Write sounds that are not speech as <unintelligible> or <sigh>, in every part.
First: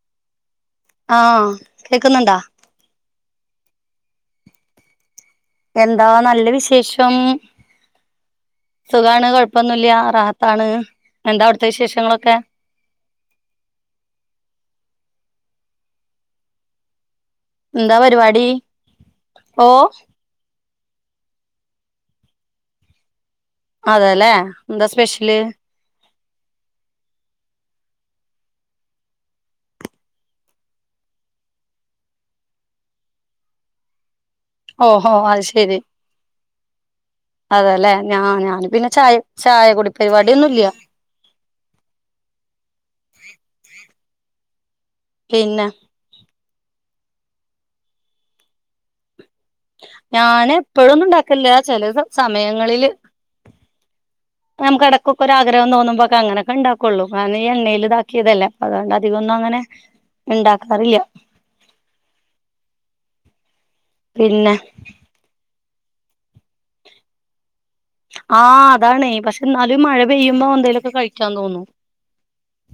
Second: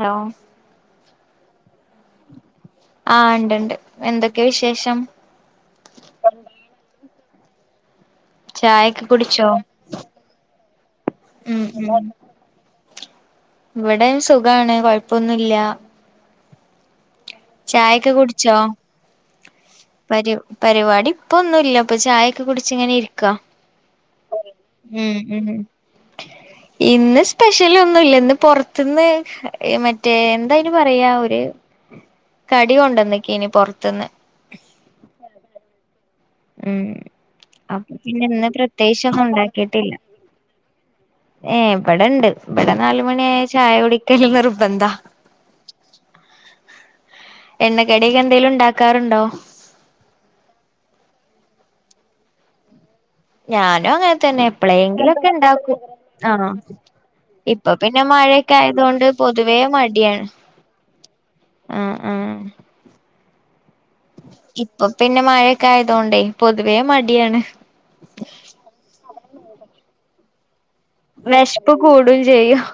Hello ആ കേക്കുന്നുണ്ടോ? ആ ഇണ്ടുണ്ട്. എന്തൊക്കെ വിശേഷം? എന്താ നല്ല വിശേഷം. ചായൊക്കെ സുഖാണ് കുടിച്ചോ കൊഴപ്പൊന്നുല്ല്യ റാഹത്താണ് എന്താ ഉം അവിടുത്തെ ഉം വിശേഷങ്ങളൊക്കെ? ഇവിടെ സുഖാണ് കൊഴപ്പൊന്നുല്ല എന്താ ചായൊക്കെ പരിപാടി കുടിച്ചോ ഓ പരി പരിപാടി ഇപ്പൊന്നുല്ല ഇപ്പൊ ചായയൊക്കെ കുടിച്ച് ഇങ്ങനെ ഇരിക്കാ അതെല്ലേ എന്താ ഉം സ്പെഷ്യല് ഉം <unintelligible> ഇന്ന് സ്പെഷ്യൽ ഒന്നുംല്ല ഇന്ന് പുറത്തുന്ന് മറ്റേ എന്തായന് പറയാ ഒര് കടി കൊണ്ടന്ന്ക്കേയ്ന്ന് പൊർത്തുന്ന് ഓഹോ അത് ശെരി ഉം അപ്പൊ അതെല്ലെ ഞാ പിന്നെ ഇന്ന് ഞാന് പിന്നെ ചായ പ്രത്യേകിച്ചൊന്നും ചായ കുടി ഉണ്ടാക്കിട്ടില്ല പരിപാടിയൊന്നുല്ല ഏഹ് ബടെണ്ട് ഇവിടെ നാല് മണിയായ ചായ കുടിക്കല് നി ർബന്ധാ പിന്നെ എണ്ണക്കടി ഒക്കെ എന്തേലും ഉണ്ടാക്കാറുണ്ടോ ഞാൻ എപ്പോഴൊന്നും ഉണ്ടാക്കൽല്ലാ ചെല സമയങ്ങളില് ഞാനും അങ്ങനെതന്നെ നമുക്ക് ഇടക്കൊക്കെ എപ്പളെങ്കിലോക്കെ ഒരു ആഗ്രഹം ഉണ്ടാക്കും തോന്നുമ്പോക്കെ ആഹ അങ്ങനൊക്കെ ഉണ്ടാക്കുള്ളൂ കാരണം ഈ ഇപ്പൊ എണ്ണയിൽ പിന്നെ മഴ ഇതാക്കിയതല്ലേ ക്കേ അതുകൊണ്ട് ആയതുകൊണ്ട് അധികൊന്നും പൊതുവേ അങ്ങനെ മടിയാണ് ഉണ്ടാക്കാറില്ല ആഹ് ആഹ് പിന്നെ അപ്പൊ പിന്നെ മഴയൊക്കെ ആയതോണ്ടേ പൊതുവേ മടിയാണ് ആഹ് അതാണെ പക്ഷെ എന്നാലും മഴ പെയ്യുമ്പോ എന്തേലും വെശ്പ്പ് കൂടും ചെയ്യും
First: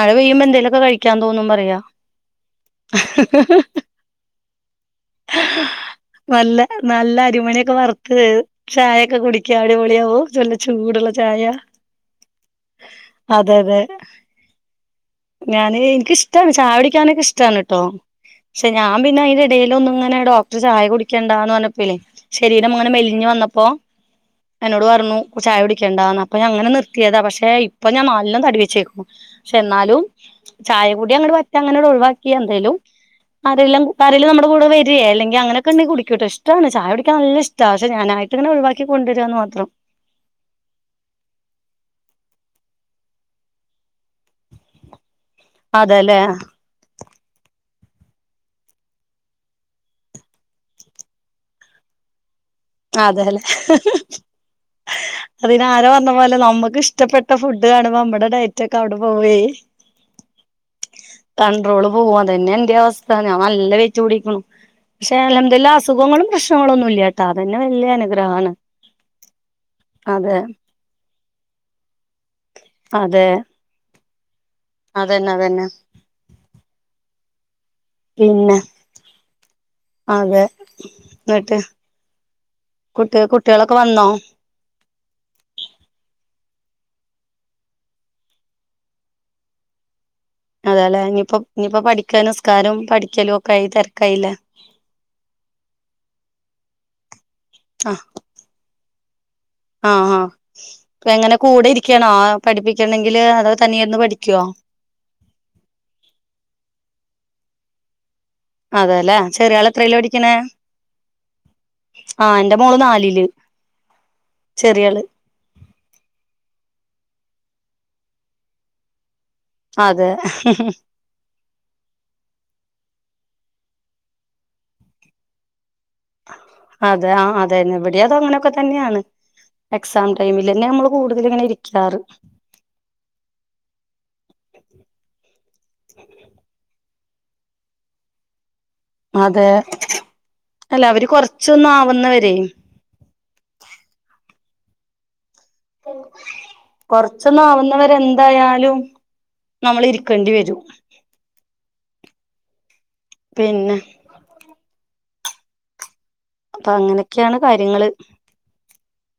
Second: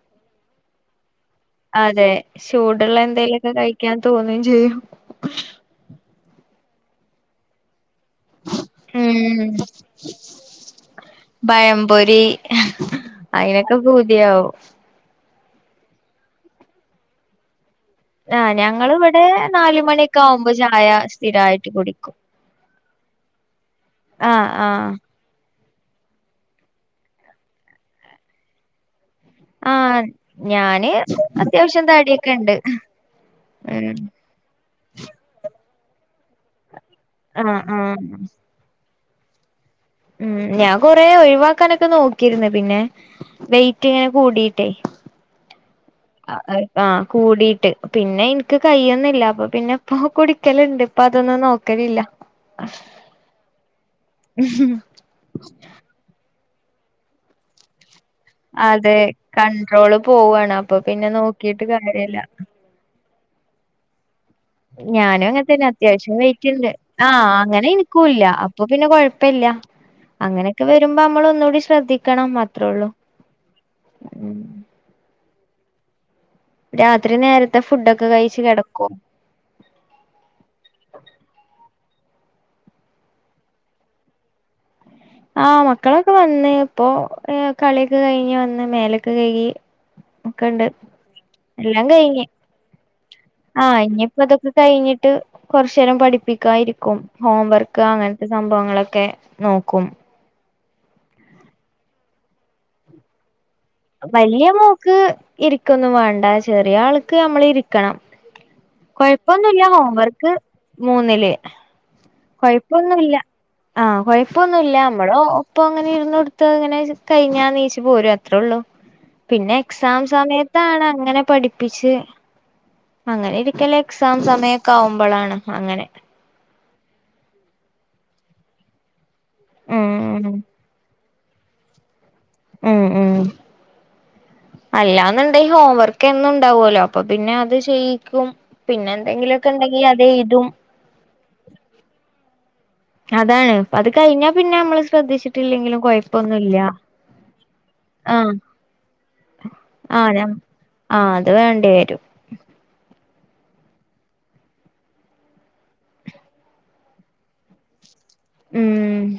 മഴ പെയുമ്പോ എന്തെലൊക്കെ കഴിക്കാൻ തോന്നും പറയാ അതെ ചൂടുള്ള എന്തെലൊക്കെ കഴിക്കാൻ തോന്നും ചെയ്യും നല്ല നല്ല അരിമണിയൊക്കെ വർ ത്ത് ചായയൊക്കെ ഉം കുടിക്കാ അടിപൊളിയാവും ചല്ല ചൂടുള്ള ചായ പഴംപൊരി അതെ അയിനൊക്കെ അതെ പൂതിയാവും ഞാന് ഇൻക്കിഷ്ടാണ് ചായുടി ക്കാനൊക്കെ ഇഷ്ടാണ് ട്ടോ ആഹ് പക്ഷേ ഞാൻ പിന്നെ ഞങ്ങളിവിടെ അയിന്റെടേൽ നാലുമണിയൊക്കെ ലൊന്നുങ്ങനെ ആവുമ്പോ ഡോക്ടർ ചായ കുടിക്കണ്ടാന്ന് സ്ഥിരായിട്ട് പറഞ്ഞപ്പളെ കുടിക്കും ശരീംരംങ്ങനെ മെലിഞ്ഞ് വന്നപ്പോ ആഹ് എന്നോട് ആഹ് പറഞ്ഞു ചായ കുടിക്കണ്ടാന്ന് അപോ ഞാ അങ്ങനെ നിർത്തിയതാ പക്ഷേ ഇപ്പ ഞാൻ നല്ലോ തടി വച്ചേക്കുന്നു പക്ഷെ എന്നാലും ആഹ് ചായ ഞാന് കൂടി അങ്ങട് അത്യാവശ്യം പറ്റഅങ്ങനെട് ഒഴിവാക്കി തടിയൊക്കെ ഇണ്ട് എന്തേലും അരേലും ഉം പറിം <unintelligible> കൂടെ വരേ അല്ലെങ്കി അങ്ങനൊക്കെണ്ടെങ്കി കുടിക്കുട്ട ഇഷ്ടാണ് ചായ കുടിക്കാ നല്ല ആഹ് ഇഷ്ട ആഹ് ഞാനായിട്ട് ഇങ്ങനെ ഒഴിവാ ക്കി കൊണ്ടുവരാന്ന് മാത്രം ഉം ഞാൻ കൊറേ ഒഴിവാക്കാനൊക്കെ നോക്കിര്ന്ന് പിന്നെ വെയ്റ്റ് ഇങ്ങനെ കൂടിയിട്ടേ അതെല്ലേ അഹ് ആഹ് കൂടിട്ട് പിന്നെ എനിക്ക് കയൊന്നില്ല അപ്പൊ പിന്നെ ഇപ്പൊ കുടിക്കലുണ്ട് പ്പൊ അതൊന്നും നോക്കലില്ല അതേലെ അതിന് ആരോ വ ന്ന പോലെ നമ്മുക്ക് ഇഷ്ടപ്പെട്ട ഫുഡ് കാണുമ്പ നമ്മുടെ ഡയറ്റോകെ അവിടെ അതെ പോവേ കൺട്രോള് പോവാണ് അപ്പൊ പിന്നെ നോക്കിട്ട് കണ്ട്രോള് പോവും കാര്യല്ല അതന്നെന്റെ അവ സ്ഥ ഞാൻ നല്ല വെയിറ്റ് കൂടിക്കെണു ഞാനും അങ്ങൻതന്നെ അത്യാവശ്യം വെയിറ്റുണ്ട് പ്രശ്നങ്ങളൊന്നും ഇല്ലാട്ടാ ആഹ് അതന്നെ ങ്ങനെ വല്യ ഇൻക്കൂല്ല്യ അനുഗ്രഹാണ് അപ്പൊ പിന്നെ കൊഴപ്പല്ല്യ അതെ അങ്ങനെയൊക്കെ വരുമ്പോ നമ്മള് ഒന്നുകൂടി ശ്രദ്ധിക്കണം അത്രേ ഒള്ളൂ അതെ അതന്നെ അതന്നെ രാത്രി നേരത്തെ ഫുഡ്ഒക്കെ പിന്നെ അതെ ഇന്നട്ട് കുട്ടിയാ കുട്ടിയാളൊക്കെ വന്നോ? ആഹ് മക്കളൊക്കെ വന്ന് ഇപ്പൊ കളിയൊക്കെ കഴിഞ്ഞ് വന്ന് മേലൊക്കെ കഴുകി ഒക്കെണ്ട് അതെലെ ഇഞ്ഞിപ്പൊ ഇഞ്ഞിപ്പൊ എല്ലാം പഠിക്കാ കഴിഞ്ഞ് നിസ്കാരം പഠിക്കലൊ ആഹ് ഇഞ്ഞിപ്പോ ഇതൊക്കെ കഴിഞ്ഞിട്ട് കൊറച്ചേരം പഠിപ്പിക്കാ ഇരിക്കും ഹോം വർക്ക് അങ്ങൻത്തെ സംഭവങ്ങളൊക്കെ നോക്കും ആഹഹാ എങ്ങനെ കൂടെ ഇരിക്കണോ പഠിപ്പിക്കണെങ്കില് അതൊ വല്ല്യ മോക്ക് ഇരിക്കൊന്നും വാണ്ട ചെറിയ ആൾക്ക് അമ്മള് ഇരിക്കണം അതെല്ലേ കൊഴപ്പൊന്നുല്ല ചെറിയാള് എത്രയിലാ ഹോംവർക്ക് പഠിക്കണേ മൂന്നില് ആഹ് എന്റെ മോള് കൊഴപ്പൊന്നുല്ല നാലില് ആഹ് കൊഴപ്പൊന്നുല്ല ചെറിയാള് അമ്മള് ഒ പ്പൊ അങ്ങനെ ഇരുന്ന് കൊടുത്ത് അങ്ങനെ കഴിഞ്ഞാ നീച്ചു പോരും അത്രേ ഒള്ളൂ പിന്നെ എക്സാം അതെ സമയത്താണ് അങ്ങനെ പഠി പ്പിച്ച് അങ്ങനെ ഇരിക്കല് എക്സാം സമയക്കാവുമ്പോളാണ് അങ്ങനെ അതെ ആ അതെന്നെ ഇവിടിം അത അങ്ങനൊക്കെ തന്നെയാണ് എക്സാം ഉം ടൈമിലെന്നെ നമ്മ കൂടുതല് ഇങ്ങനെ ഇരിക്കാറ് ഉം ഉം അല്ലാന്ന്ണ്ടെയ് ഹോംവർക്ക് എന്നും ഉണ്ടാവലൊ അപ്പൊ പിന്നെ അത് ചെയ്യിക്കും പിന്നെ അതെ എന്തെങ്കിലൊക്കെ ഇണ്ടെങ്കി അത് എഴുതും അല്ല അവര് കൊറച്ചൊന്ന് ആവുന്നവരെയ് അതാണ് അത് കഴിഞ്ഞാ പിന്നെ നമ്മള് ശ്രദ്ധിച്ച കൊറച്ചൊന്ന് ആവുന്നവരെ ആഹ് എന്തായാലും നമ്മള് ഇരിക്കണ്ടിവരും ആ അത് വേണ്ടി വരും. പിന്നെ അപ്പ അങ്ങനെക്കെയാണ് കാര്യങ്ങള് ഉം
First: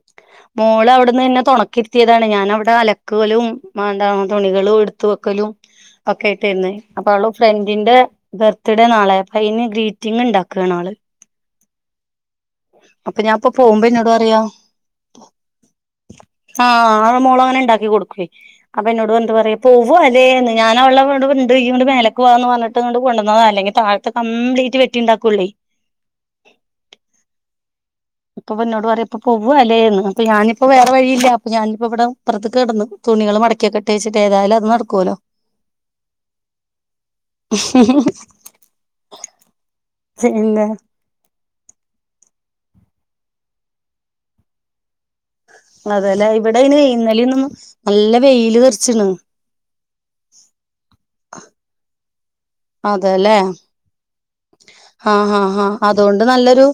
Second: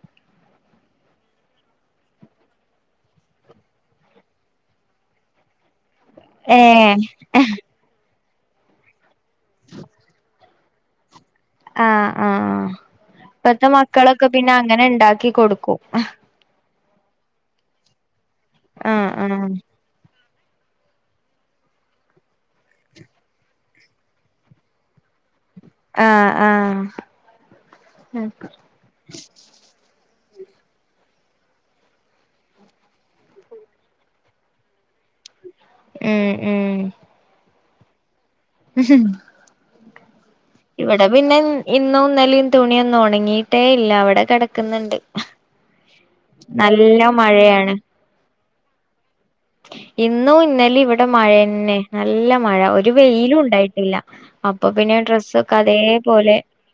<inaudible> മോള് അവിടെന്ന് എന്നെ തൊണക്കിരുത്തിയതാണ് ഞാൻ അവിടെ അലക്കലും <unintelligible> തുണികളും എടുത്തു വെക്കലും <inaudible> ഒക്കെ ആയിട്ടിരുന്ന് ഏഹ് അപ്പ അവള് ഫ്രണ്ടിന്റെ ബർത്ത്ഡേ നാളെ അപ്പ അതിന് ഗ്രീറ്റിംഗ് ഇണ്ടാക്കാണ് ഓള് ആഹ് ആഹ് അപ്പൊ ഞാൻപ്പൊ ഇപ്പത്തെ പോകുമ്പോ എന്നോട് മക്കളൊക്കെ പറയാ പിന്നെ അങ്ങനെ ഇണ്ടാക്കി കൊടുക്കും ആഹ് ആ മോളങ്ങനെണ്ടാക്കി കൊടുക്കെ അപ്പൊ ആഹ് എന്നോട് എന്താ ആഹ് പറയാ പുവ അതേന്ന് ഞാന വളെവ്‌ടെ ഇണ്ട് ഇയ്യ് ഇങ്ങട്ട് മേലക്ക്‌ വാ ന്ന് പറഞ്ഞി്ട്ട് കൊണ്ടന്നത അല്ലെങ്കിൽ താഴത്തെ കംപ്ലീറ്റ് വെട്ടി ഇണ്ടാക്കൊള്ളേ ആഹ് ആഹ് ഉം ഇപ്പപ്പൊ ഇന്നോട് പറയ ഇപ്പ പൂവായി <unintelligible> അപ്പ ഞാനിപ്പോ വേറെ വഴിയില്ല അപ്പൊ ഞാനിപ്പോ ഇവിടെ ഇപ്പറത്ത്ക്ക് കെടന്നു തുണികൾ മടക്കിവെ ക്കട്ടേച്ചിട്ട് ഏതായാലും അത് നടക്കുവൊല്ലോ ഉം ഉം <inaudible> ഉം ചെയ്യ്ന്നെ ഇവടെ പിന്നെ ഇന്നും ഇന്നലിം തുണിയൊന്നും ഉണങ്ങിട്ടേ ഇല്ല അവിടെ കിടക്കുന്നുണ്ട് അതല ഇവിടെ അയിന് ഇന്നലി ഇന്നും മഴയാണ് നല്ല വെയില് തെറിച്ചിണ് ഇന്നും ഇന്നലിം ഇവിടെ മഴന്നെ നല്ല മഴ ഒരു അതേല്ലേ വെയിലും ഇണ്ടായിട്ടില്ല അപ്പൊ പിന്നെ ഡ്രസ്സൊക്കെ അതേപോലെ ഒരു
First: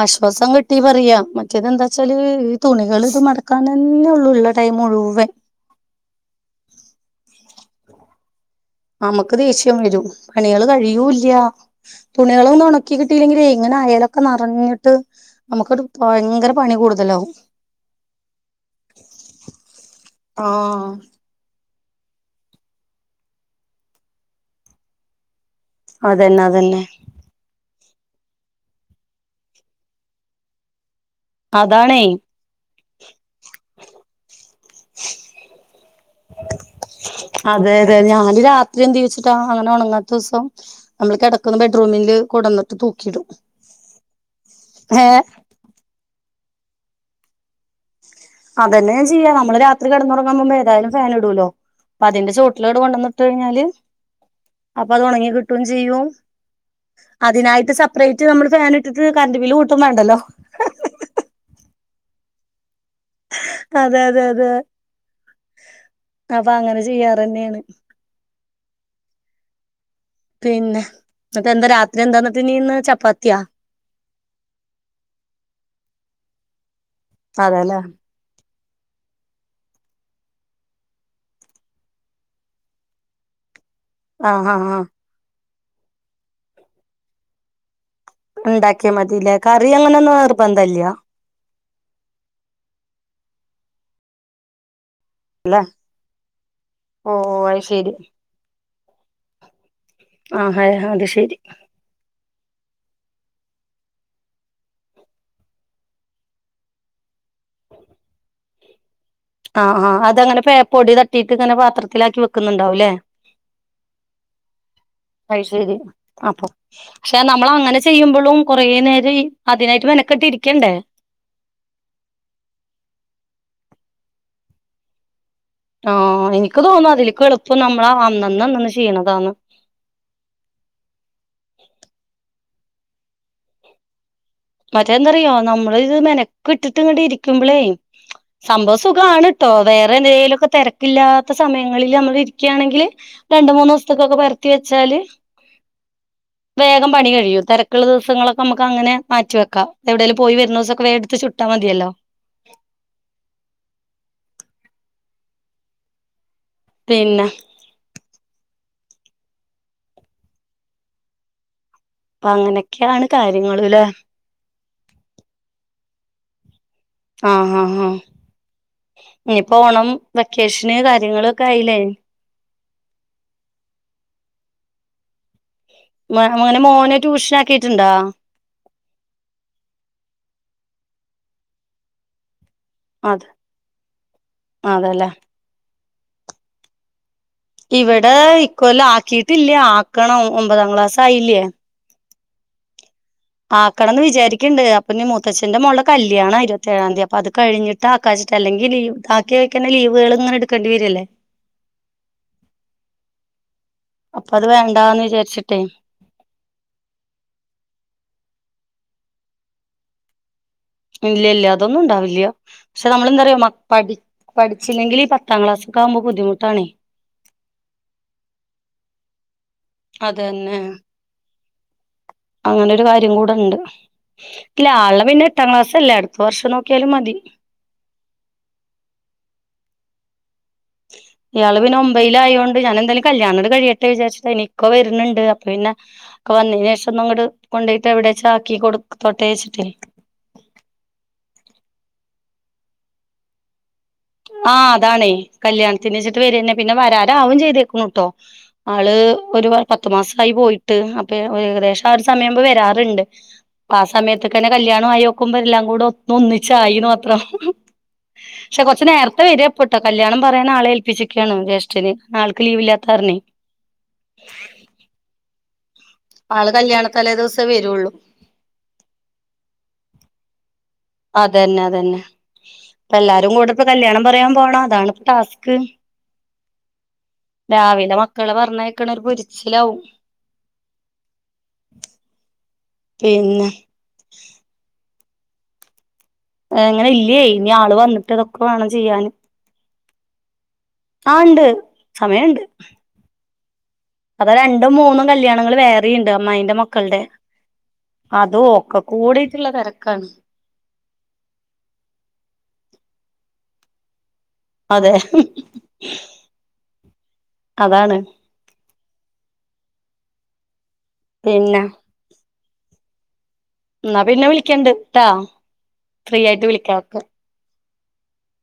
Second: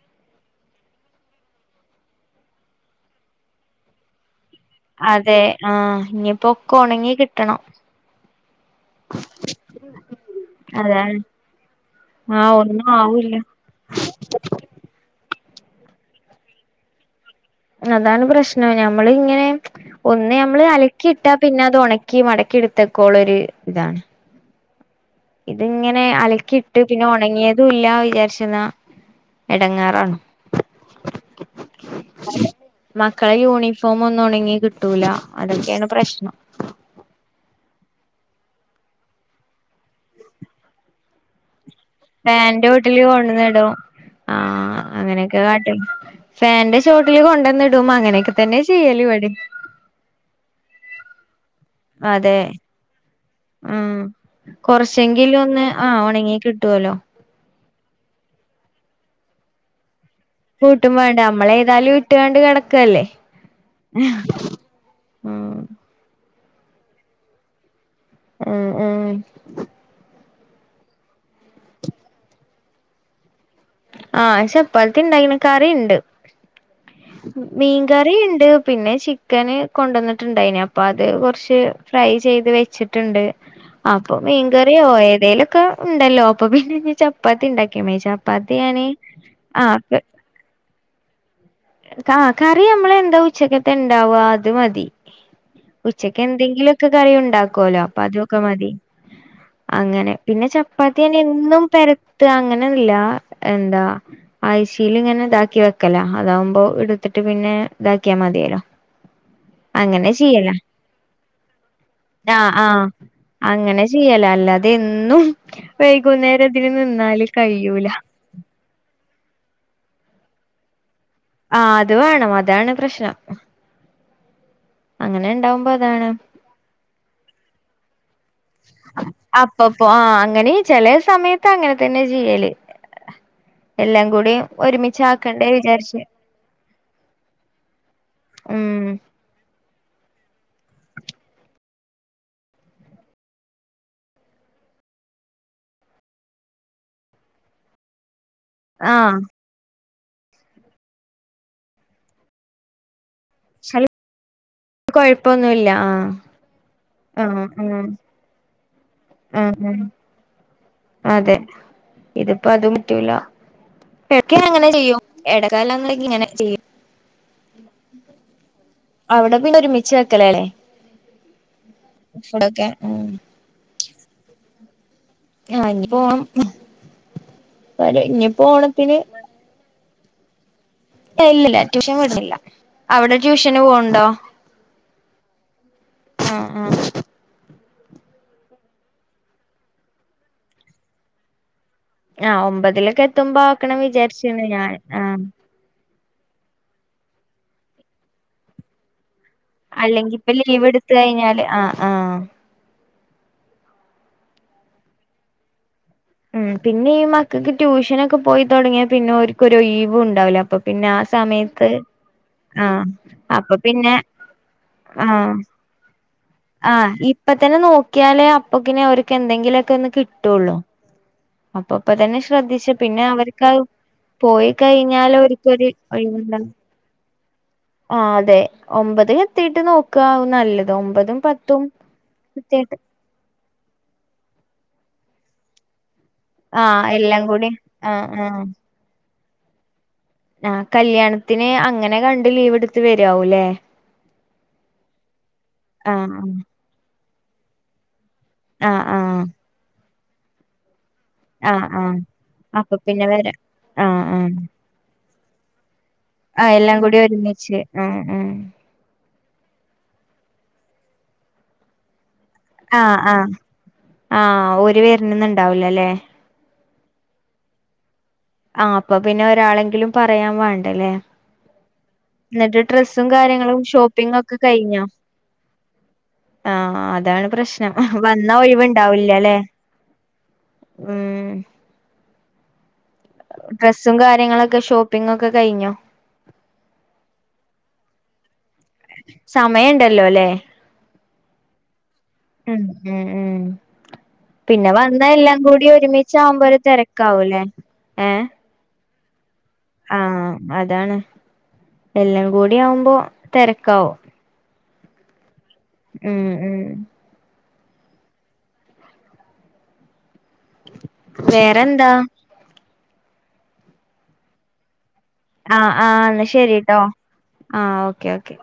ആശ്വാസം കിട്ടി പറയാ മറ്റേത് എന്താച്ചാല് ഈ തുണികൾ ഇത് മടക്കാൻ തന്നെ ഉള്ളൂള്ള അതെ ആഹ് ഇനിയിപ്പോ ഒക്ക ഉണങ്ങി കിട്ടണം നമുക്ക് ദേഷ്യം വരും പണികൾ അതാണ് കഴിയൂല്ല്യ ആഹ് തുണികളൊന്നും ഒന്നും ഉണക്കി ആവൂല്ല കിട്ടിയില്ലെങ്കിലെ ഇങ്ങനെ അയലൊക്കെ നറഞ്ഞിട്ട് നമുക്ക്ട്ട് ഭയങ്കര പണി കൂടുതലാവും അതാണ് പ്രശ്നം ഞമ്മൾ ഇങ്ങനെ ഒന്ന് ഞമ്മള് ആഹ് അലക്കിയിട്ടാ പിന്നെ അത് ഉണക്കി മടക്കി എടുത്തൊക്കൊള ഒരു ഇതാണ് ഇതിങ്ങനെ അതന്നെ അലക്കിയിട്ട് അതന്നെ പിന്നെ ഉണങ്ങിയ തും ഇല്ല വിചാരിച്ചെന്ന എടങ്ങാറാണ് അതണേ മക്കളെ യൂണിഫോം ഒന്നും ഉണങ്ങി കിട്ടൂല അതൊക്കെയാണ് പ്രശ്നം അതെ അതെ ഞാന് രാത്രി എന്തേച്ചിട്ടാ അങ്ങനെ ഒണങ്ങാത്തൂസം അമ്മൾ കെടക്കുന്ന ബെഡ്റൂമില് ഫാന്റെ കൊടന്നിട്ട് ചോട്ടില് തൂക്കിടും കൊണ്ടന്നിടും ആഹ് അങ്ങനെക്കെ കാട്ട ഫേന്റെ ചോട്ടില് കൊണ്ടന്നിടും അങ്ങനെ അതന്നെ ഞാ ചെയ്യാ നമ്മള് രാത്രി കെടന്നുറങ്ങാപോമ്പം ഏതായാലും ഫേനിടൂലോ പ്പതിന്റെ അതെ ചോട്ടിലാണ്ട്കൊണ്ടന്നിട്ട് കഴിഞ്ഞാല് അപ്പൊ അത് ഉണങ്ങി കിട്ടും കൊറച്ചെങ്കിലുംന്ന് ആഹ് ചെയ്യും ഒണങ്ങി കിട്ടോല്ലോ അതിനായിട്ട് സെപ്പറേറ്റ് നമ്മൾ ഫാൻ ഇട്ടിട്ട് കറണ്ട്റ് ബില്ല് കൂട്ടും വേണ്ടല്ലോ കൂട്ടുംവാണ്ട അമ്മളേതായാലും ഇട്ടുകാണ്ട് കെടക്കല്ലേ അതെ അതെ അതെ ഉം അപ്പൊ അങ്ങനെ ചെയ്യാറെന്നെണ് ഉം ഉം പിന്നെ ന്നട്ടെന്താ രാത്രി എന്താന്നിട്ട് ഇനീന്ന് ചപ്പാത്തിയാ ആഹ് ചപ്പാത്തി ഇണ്ടായിക്ക്ണ് കറിണ്ട് അതെല്ലേ മീൻകറീണ്ട് പിന്നെ ചിക് ചിക്കന് കൊണ്ടന്നിട്ട്ണ്ടൈനി അപ്പൊ അത് കൊറച്ച് ഫ്രൈ ചെയ്ത് വെച്ചിട്ടിണ്ട് അപ്പൊ ആഹ് ആഹ് മീൻകറിയോ ആഹ് ഏതേലൊക്കെ ഉണ്ടല്ലോ അപ്പൊ പിന്നെ ഇനി ചപ്പാത്തി ഉണ്ടാക്കിയ മേ ഉണ്ടാക്കിയാ മതില്ലേ കറി അങ്ങനെ ഒന്നും നിർബന്തല്യ ആഹ് കറി അമ്മളെ എന്താ ഉച്ചക്കത്തെണ്ടാവ അത് മതി അല്ലെ ഉച്ചക്ക് എന്തെങ്കിലൊക്കെ കറി ഓ ഓ അത് ഉണ്ടാക്കുവലോ ശരി അപ്പൊ അതൊക്കെ മതി അങ്ങനെ പിന്നെ ആഹ് അത് ചപ്പാത്തിയന്നെ ശരി എന്നും പെര രത്ത അങ്ങനെല്ല എന്താ ആഴ്ച്ചീലിങ്ങനെ ഇതാക്കി വെക്കല അതാവുമ്പ അപ്പൊ എടുത്തിട്ട് പിന്നെ ഇതാക്കിയാ മതിയല്ലോ ആഹ് ആഹ് അത് അങ്ങനെ പേ പൊടി തട്ടീട്ട്ങ്ങനെ പാത്രത്തിലാക്കി ആഹ് ആഹ് വെക്കുന്നുണ്ടാവുലേ അങ്ങനെ ചെയ്യല അല്ലാതെ എന്നും അത് ശരി അപ്പൊ വൈകുന്നേരതിന് പക്ഷെ നിന്നാല് നമ്മളങ്ങനെ കയ്യൂല ചെയ്യുമ്പളും കുറേ നേരം അതിനായിട്ട് മെനക്കെട്ടിരിക്കണ്ടേ ആഹ് അത് വേണം അതാണ് പ്രശ്നം അങ്ങനെണ്ടാവും ആഹ് എനിക്ക് തോന്ന് അതിലെക്ക് എളുപ്പം നമ്മളാ അന്നന്നന്ന് ചെയ്യണതാന്ന് ഒപ്പ ആഹ് അങ്ങനെ ചെലേ സമയത്ത് അങ്ങനെ തന്നെ ചെയ്യല് എല്ലാം കൂടി മറ്റേ ഒരുമിച്ച് എന്താറിയോ ആക്കണ്ടേ നമ്മളിത് വിചാരിച്ച് മെനക്കെട്ടിട്ട് ഇങ്ങട്ട് ഇരിക്കുമ്പളേയ് സംഭവ ഉം സുഖാണ് ട്ടോ വേറെ എതേലൊക്കെ തെരക്കില്ലാത്ത സമയങ്ങളില് അമ്മൾ ഇരിക്ക്യാണെങ്കില് രണ്ട് മൂന്നൂസ്ത്തൊക്കൊക്കെ പരത്തി വെച്ചാല് വേഗം പണി കഴിയും തെരക്കുള്ള ദിവസങ്ങളൊ നമുക്ക് അങ്ങനെ ആഹ് മാറ്റിവെക്കാം എവിടെലും പോയി വരുണോസൊക്കെ വേടുത്ത് ചുട്ടാ മതിയല്ലോ കൊഴപ്പൊന്നുല്ല അഹ് പിന്നെ ആഹ് ആഹ് ആഹ് ആഹ് അതെ അപ്പൊ അങ്ങനൊക്കെയാണ് കാര്യങ്ങള്ലെ ഇടക്കിങ്ങനെ ചെയ്യും ഇടക്കാലംന്നങ്കി ഇങ്ങനെ ചെയ്യും ആഹ് ഹാ ഹാ അവിടെ പിന്നെ ഇഞ്ഞിപ്പോ ഓണം ഒരുമിച്ച് വെക്കേഷന് കാര്യങ്ങളൊക്കെ ആയീലേ ഫുടൊക്കെ ആഹ് മഹ്മന മോനെ ട്യൂഷന ക്കാരം ഇഞ്ഞിപ്പോണത്തിന് ഇല്ലില്ല ട്യൂഷൻ വിട്ണില്ല അവിടെ ട്യൂഷന് പോവ്ണ്ടോ? അതേല്ലേ ആഹ് ആഹ് ഇവിടെ ഇക്കല്ല് ആക്കിട്ടില്ല ആക്കണം ഒമ്പതാം ക്ലാസ് ആയില്ലേ ആഹ് ഒമ്പതിലൊക്കെ എത്തുമ്പോ ആക്കണം വിചാര്ച്ചീണ് ഞാൻ ആഹ് ഇന്റെ മോൾടെ കല്ല്യാണ ഇരുവത്തേഴാംതി അപ്പത് കഴിഞ്ഞിട്ടാക്കാശിട്ടാ അല്ലെങ്കി ലീവ് ബാക്കി വെക്ക്ണ ലീവുകൾങ്ങനെ എടുക്കെണ്ടി വെരല്ലേ ഞ്ഞാല് ആഹ് ആഹ് അപ്പ അത് വേണ്ടന്ന് വിചാരിച്ചിട്ടേ ഉം പിന്നെ ഈ മക്കൾക്ക് ട്യൂഷനൊക്കെ പോയി തുടങ്ങിയാ പിന്നെ ഓര്ക് ഒര് ഒഴിവും ഉണ്ടാവില്ലേ അപ്പൊ പിന്നെ ആ ഇല്ല ഇല്ല സമയത്ത് അതൊന്നും ഉണ്ടാവില്ല ആഹ് പക്ഷെ നമ്മളെ നമ്മൾ എന്താ അപ്പൊ പിന്നെ അറിയോ പഠിച്ചില്ലെങ്കിൽ ഈ ആഹ് പത്താം ക്ലാസ്സക്കെ ആകുമ്പോ ബുദ്ധമുട്ടാണ് ആഹ് ഇപ്പ തന്നെ നോക്കിയാലേ അപ്പൊക്കിനെ അവർക്ക് എന്തെങ്കിലുമൊക്കെ ഒന്ന് കിട്ടുള്ളൂ അതന്നെ അപ്പൊ ഇപ്പൊ തന്നെ ശ്രദ്ധിച്ചു അങ്ങനെ ഒരു പിന്നെ കാര്യം അവർക്ക് കൂടെണ്ട് അത് പോയി ഇല്ല ആളെ കഴിഞ്ഞാൽ പിന്നെ എട്ടാം ഒരിക്കൊരു ക്ലാസ്സ് അല്ലെ അടുത്ത ഒഴിവുണ്ടാവും വർഷം നോക്കിയാലും മതി ആഹ് അതെ ഒമ്പത് എത്തിട്ട് നോക്കവും നല്ലത് ഒമ്പതും ഇയാള് പത്തും പിന്നെ ഒമ്പയിൽ ആയോണ്ട് കൃത്യായിട്ട് ഞാനെ എന്തേലും കല്യാണോട് കഴിയട്ടെ വിചാരിച്ചട്ട ഇനിക്ക വരുന്നുണ്ട് അപ്പൊ പിന്നെ ഇക്ക വന്നിന് ആഹ് ശേഷം എല്ലാം ഒന്ന്ങട് കൂടി കൊണ്ട യിട്ട് ആഹ് ആഹ് എവിടെച്ചാക്കി കൊടു തൊട്ടേ വെച്ചിട്ടേ ആഹ് കല്യാണത്തിന് അങ്ങനെ കണ്ട് ലീവ്ടുത്ത് വരാവൂല്ലേ ആ അതാണേ കല്യാണത്തിന്ച്ചിട്ട് ആഹ് വരന്നെ പിന്നെ വരാരാവും ചെയ്തേക്കുന്നുട്ടോ ആഹ് ആള് ആഹ് ഒരു പത്ത് മാസായി പോയി അപ്പ ആഹ് ഏകദേശം ആ ആഹ് ഒരു സമയം അപ്പൊ വരാറുണ്ട് പിന്നെ വരാ അ ആ ആഹ് ആഹ് സമയത്തൊക്കന്നെ കല്യാണആയി നോക്കുമ്പ എല്ലാം കൂടെ ഒ ഒന്നിച്ചായിന് മാത്രം ഉം ഉം പക്ഷെ നേരത്തെ വരികപ്പെട്ടോ കല്യാണം പറയാൻ ആളെ ഏൽപ്പിച്ചിക്കുകയാണ് ജ്യേഷ്ഠന് ആൾക് ലീവ് ആഹ് ആഹ് ആ ഒരു വരിനന്നും ഉണ്ടാവൂലല്ലേ ആള് കല്യാണ തലേ ദിവസേ വരുള്ളൂ ആഹ് അപ്പ പിന്നെ ഒരാളെങ്കിലും പറയാൻ വേണ്ടല്ലേ അതന്നെ അതന്നെ ന്നിട്ട് ഇപ്പ ഡ്രെസ്സും എല്ലാരും കൂടെ കാര്യങ്ങളും ഇപ്പ കല്യാണം ഷോപ്പിങ്ങ പറയാൻ ഒക്കെ പോണം കഴിഞ്ഞോ അതാണ് ഇപ്പ ടാസ്ക് ആഹ് അതാണ് പ്രശ്നം രാവിലെ മക്കളെ വന്നാ പറഞ്ഞയക്കണ ഒരു ഒഴിവുണ്ടാവില്ലല്ലെ പൊരിച്ചിലാവും ഉം പിന്നെ ഡ്രസ്സും കാര്യങ്ങളൊക്കെ ഷോപ്പിങ്ങ ഒക്കെ കഴിഞ്ഞോ എങ്ങനെ ഇല്ലേ ഇനി ആള് വന്നിട്ട് ഇതൊക്കെ വേണം ചെയ്യാൻ സമയം ഇണ്ടല്ലോല്ലേ ആഹ് ഇണ്ട് സമയണ്ട് ഉം ഉം ഉം അത പിന്നെ രണ്ടും മൂന്നും വന്നാ എല്ലാം കല്യാണങ്ങള് കൂടി വേറി ഇണ്ട് ഒരുമിച്ചാവുമ്പോ അമ്മായിന്റെ ഒരു മക്കൾടെ തിരക്കാവൂല്ലേ ഏഹ് അതും ഓക്കകു കൂടിയിട്ട്ള്ളെ തെരക്കാണ് ആഹ് അതാണ് എല്ലം കൂടി ആവുമ്പോ തെരക്കാവും അതെ ഉം ഉം അതാണ് വേറെ പിന്നെ എന്താ ഇന്നാ പിന്നെ വിളിക്കണ്ട് ട്ടോ ആഹ് ആഹ് ഇന്നാ ശരി ട്ടോ ആഹ് ഓക്കെ ഓക്കെ